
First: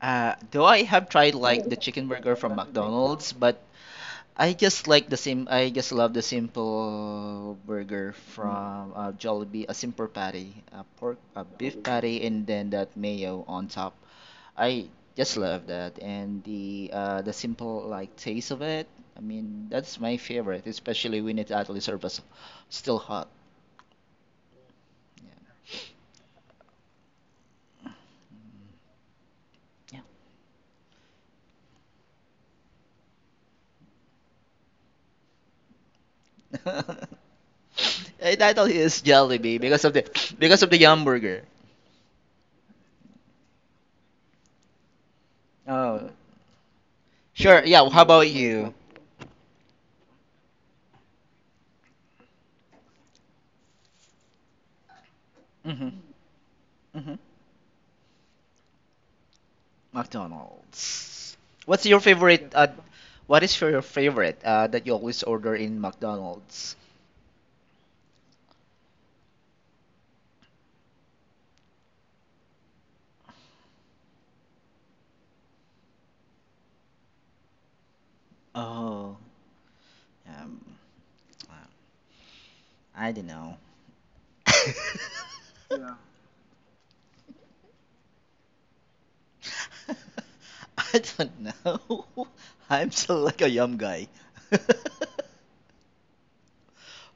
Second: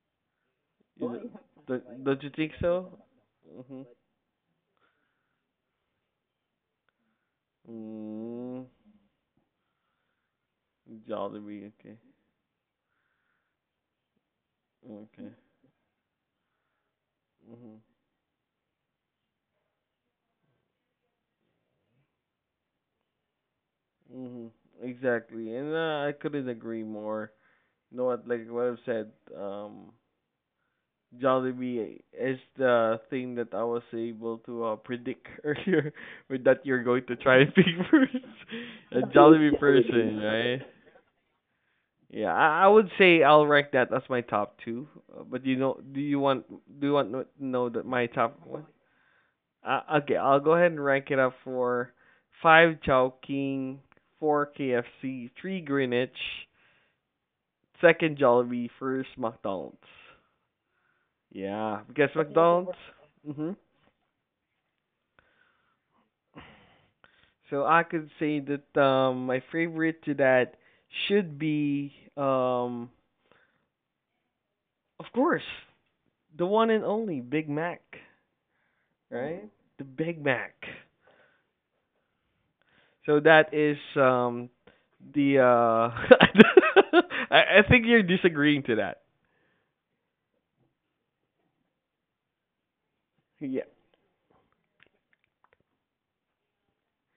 B: Uh, though I have
A: Is it-
B: tried like the
A: do
B: chicken
A: don't you
B: burger
A: think
B: from
A: so?
B: McDonald's, but
A: Mhm.
B: I just like the sim. I just love the simple burger
A: Mm,
B: from uh, Jollibee. A simple patty, a pork, a
A: Jollibee.
B: beef
A: Okay.
B: patty, and then that mayo on top. I
A: Okay.
B: just love that, and the uh, the
A: Mhm.
B: simple like taste of it. I mean, that's my favorite, especially when it actually serves us still hot.
A: Mhm. Exactly, and uh, I couldn't agree more. No, what- like what I've said, um,
B: Yeah.
A: Jollibee eh, is the thing that I was able to uh, predict earlier, with that
B: Yeah.
A: you're going to try and pick first.
B: It actually
A: A
B: is
A: Jollibee
B: Jollibee because
A: person,
B: of the
A: Jollibee, right?
B: because of the hamburger.
A: Yeah, I, I would say I'll rank that as my top two. Uh, But you know, do
B: Oh,
A: you want do you want to
B: sure.
A: know that
B: Yeah. How
A: my
B: about
A: top one?
B: you?
A: Uh, okay, I'll go ahead and rank it up for five Chowking, four K F C, three
B: Mhm.
A: Greenwich,
B: Mhm.
A: second Jollibee, first McDonald's.
B: McDonald's.
A: Yeah,
B: What's your
A: because
B: favorite? Uh,
A: McDonald's. Work.
B: what
A: Hmm.
B: is your favorite uh, that you always order in McDonald's?
A: So I could say that um my favorite to that should be um of course, the one and only Big Mac,
B: Oh,
A: right? The Big Mac.
B: um, I
A: So
B: don't
A: that
B: know.
A: is um the uh I I think you're disagreeing to that.
B: I don't know. I'm still like a
A: Yeah.
B: yum guy.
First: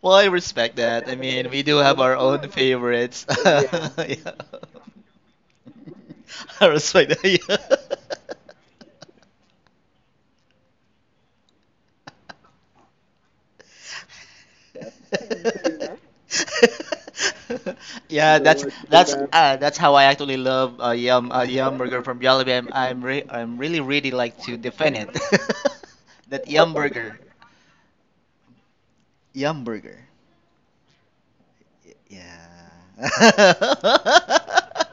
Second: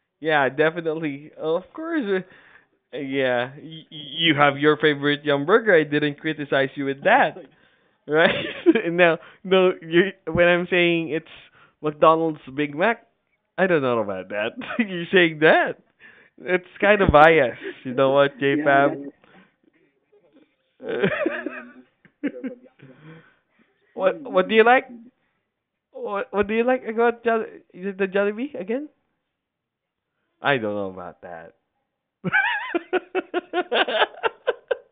B: Well, I
A: Yeah,
B: respect that. I
A: definitely.
B: mean, we
A: Of
B: do have our
A: course.
B: own
A: uh,
B: favorites.
A: Yeah, y- y- you have your favorite yum burger. I didn't
B: I
A: criticize you with
B: respect
A: that.
B: that. Yeah.
A: Right? No, no. You when I'm saying it's McDonald's Big Mac, I don't know about that. You're saying that. It's kind of biased. You know what,
B: Yeah, that's worry too,
A: J P A B?
B: that's bad. uh, that's how I actually love uh, yum uh, yum burger from Jollibee. I'm I'm, re I'm really really
A: what
B: like
A: What
B: to
A: do you like?
B: defend it.
A: What
B: That
A: What do you
B: yum
A: like
B: burger,
A: about Jolly? Is it the Jollibee again?
B: yum burger.
A: I don't know about that.
B: Y- Yeah.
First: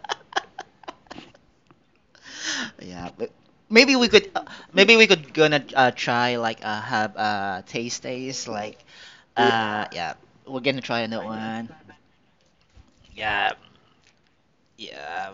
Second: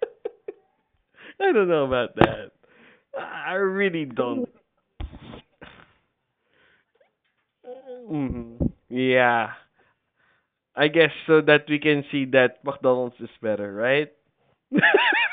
A: I don't know about that.
B: Yeah, but
A: I
B: maybe
A: really
B: we could uh,
A: don't.
B: maybe we could gonna uh, try like uh, have uh taste taste
A: Hmm.
B: like yeah.
A: Yeah,
B: uh yeah we're gonna
A: I
B: try
A: guess
B: another
A: so that
B: one.
A: we can see that McDonald's is
B: Yeah,
A: better, right?
B: yeah.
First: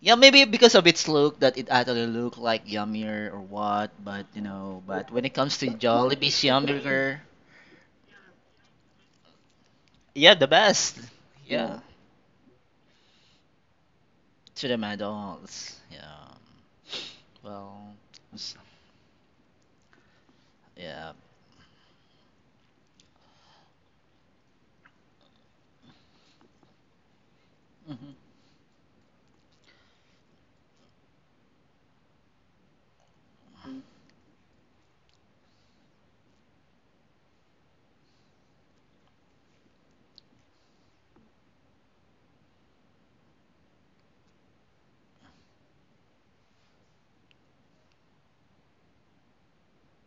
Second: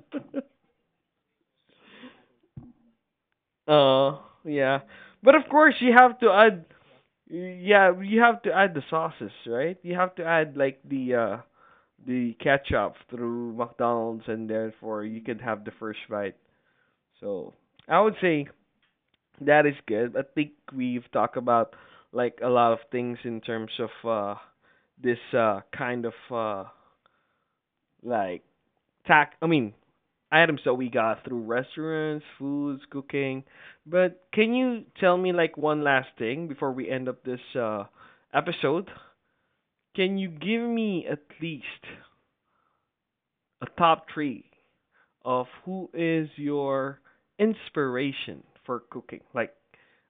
B: Yeah, maybe because of its look that it actually look like yummier or what,
A: Oh,
B: but you
A: yeah.
B: know, but when it
A: But of
B: comes to
A: course, you have to
B: Jollibee's
A: add.
B: hamburger,
A: Yeah, you have to add the sauces, right? You have to
B: yeah, the
A: add like
B: best.
A: the uh
B: Yeah,
A: the ketchup through McDonald's, and
B: to the
A: therefore you can have the
B: McDonald's.
A: first
B: Yeah,
A: bite. So
B: well,
A: I would say
B: s-
A: that is good. I think we've
B: yeah.
A: talked about like a lot of things in terms of uh this uh kind of uh
B: Hmm.
A: like tack I mean items that we got through restaurants, foods, cooking. But can you tell me like one last thing before we end up this uh episode? Can you give me at least a top three of who is your inspiration for cooking? Like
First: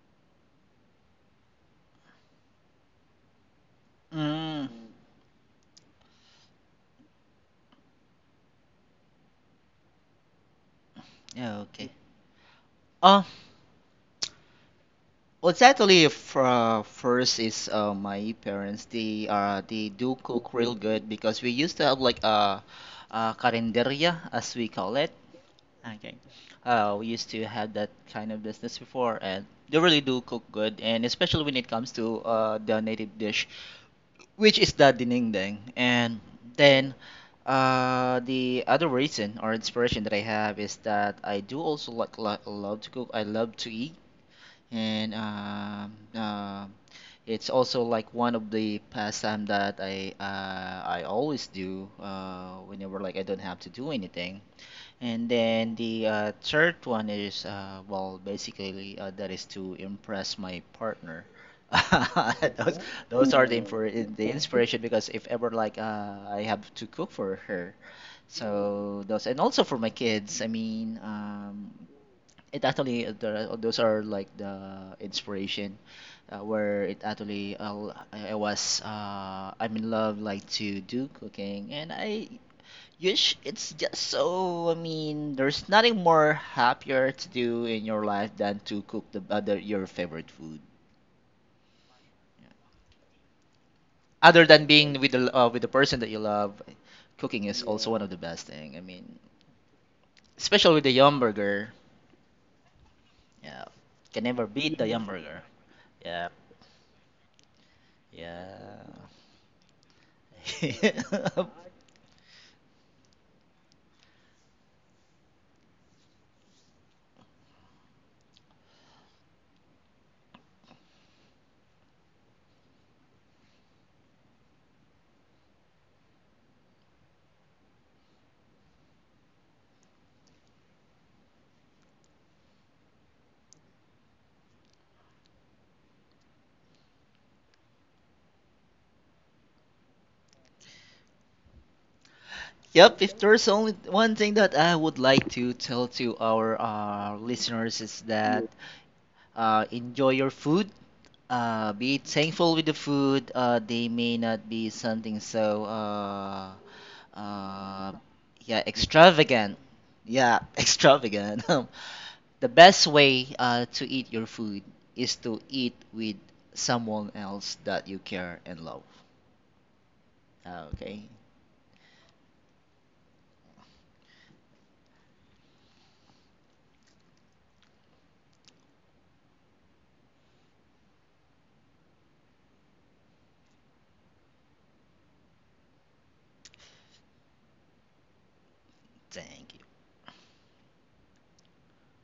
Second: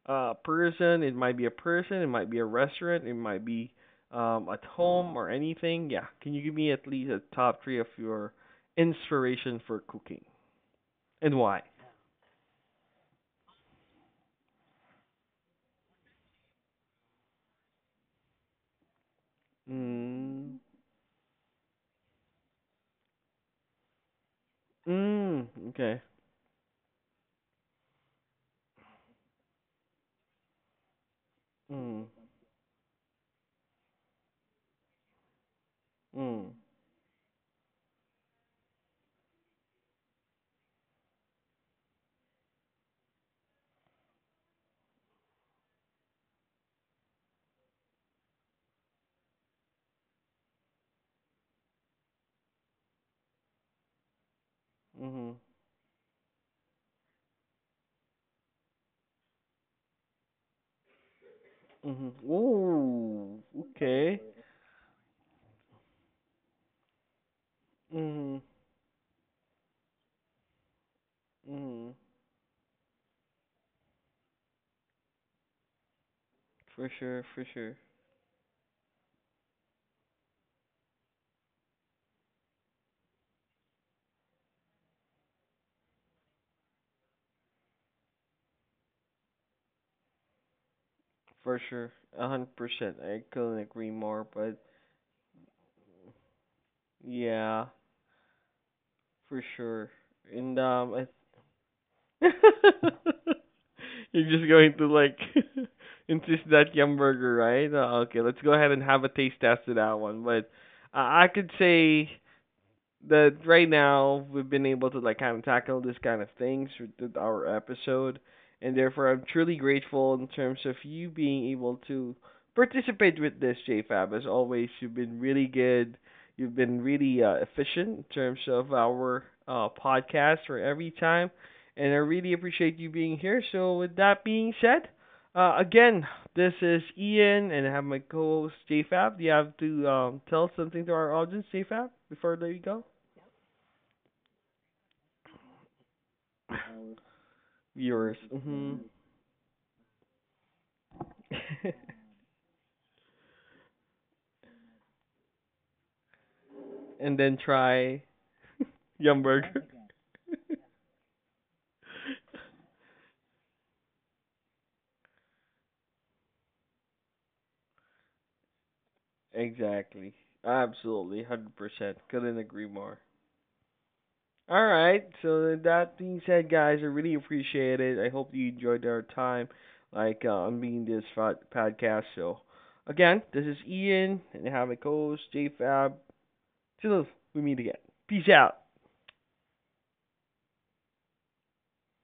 A: a person, it might be a person, it might be a restaurant, it might be um at
B: Mm,
A: home or anything. Yeah, can you give me at least a top three of your inspiration for cooking and
B: yeah,
A: why?
B: okay. Oh, well, it's actually for, uh, first is uh, my parents. They uh they do cook
A: Mm.
B: real good because we used to have like a, a carinderia as we call it.
A: Mm. Okay.
B: Okay. Uh, we used to have that kind of business before, and they really do cook good, and especially when it comes
A: Mm.
B: to uh, the native dish, which is the dinengdeng. And
A: Mm.
B: then uh, the other reason or inspiration that I have is that I do also like, like love to cook. I love to eat, and um, uh, it's also like one of the pastime that I uh, I always do uh, whenever like I don't have to do anything. And
A: Mhm.
B: then the uh, third one is, uh, well, basically uh, that is to impress my partner.
A: Mhm.
B: those those
A: Ooh.
B: are the, infor-
A: Okay.
B: the inspiration, because if ever like uh, I have to cook for her,
A: Mhm.
B: so those and also for my kids. I mean, um,
A: Mhm.
B: it actually uh, there are- those are like the inspiration uh, where
A: For
B: it
A: sure. For
B: actually
A: sure.
B: uh, I was uh, I'm in love like to do cooking. And I you sh- It's just so. I mean, there's nothing more happier to do in your life than to cook the other your favorite food.
A: For sure. A hundred percent. I couldn't agree more.
B: Other
A: But
B: than being with the uh, with the person that you love, cooking is
A: yeah,
B: also one. Yeah. Of the best thing, I mean,
A: for sure. And
B: especially with the
A: um, I
B: yum burger. Yeah, can
A: you're
B: never
A: just going
B: beat the
A: to
B: yum
A: like
B: burger. Yeah,
A: insist that yum burger, right? Uh, okay. Let's go ahead and
B: yeah.
A: have a taste test of that one. But I I could say that right now we've been able to like kind of tackle this kind of things with our episode, and therefore I'm truly grateful in terms of you being able to participate with this JFab. As always, you've been really good. You've been really uh, efficient in terms of our uh, podcast for every time, and I really appreciate you being here. So with that being said, uh, again, this is Ian, and I have my co-host JFab. Do you have to um, tell something to our audience, JFab, before I let you go?
B: Yep, if there's only one thing that I would like to tell to our uh, listeners is
A: Yours.
B: that
A: Hmm.
B: uh, enjoy your food, uh, be thankful with the food. Uh, they may not be something so uh,
A: And then
B: uh,
A: try
B: yeah,
A: Yum
B: extravagant.
A: Burger.
B: Yeah, extravagant. The best way uh, to eat your food is to eat with someone else that you care and love.
A: Exactly.
B: Okay,
A: Absolutely. one hundred percent. Couldn't agree more. All right. So, that being said, guys, I really appreciate it. I hope you enjoyed our time, like, uh, on being this podcast. So, again, this is Ian, and I have my co host, Fab. Till we meet again. Peace out.
B: thank you.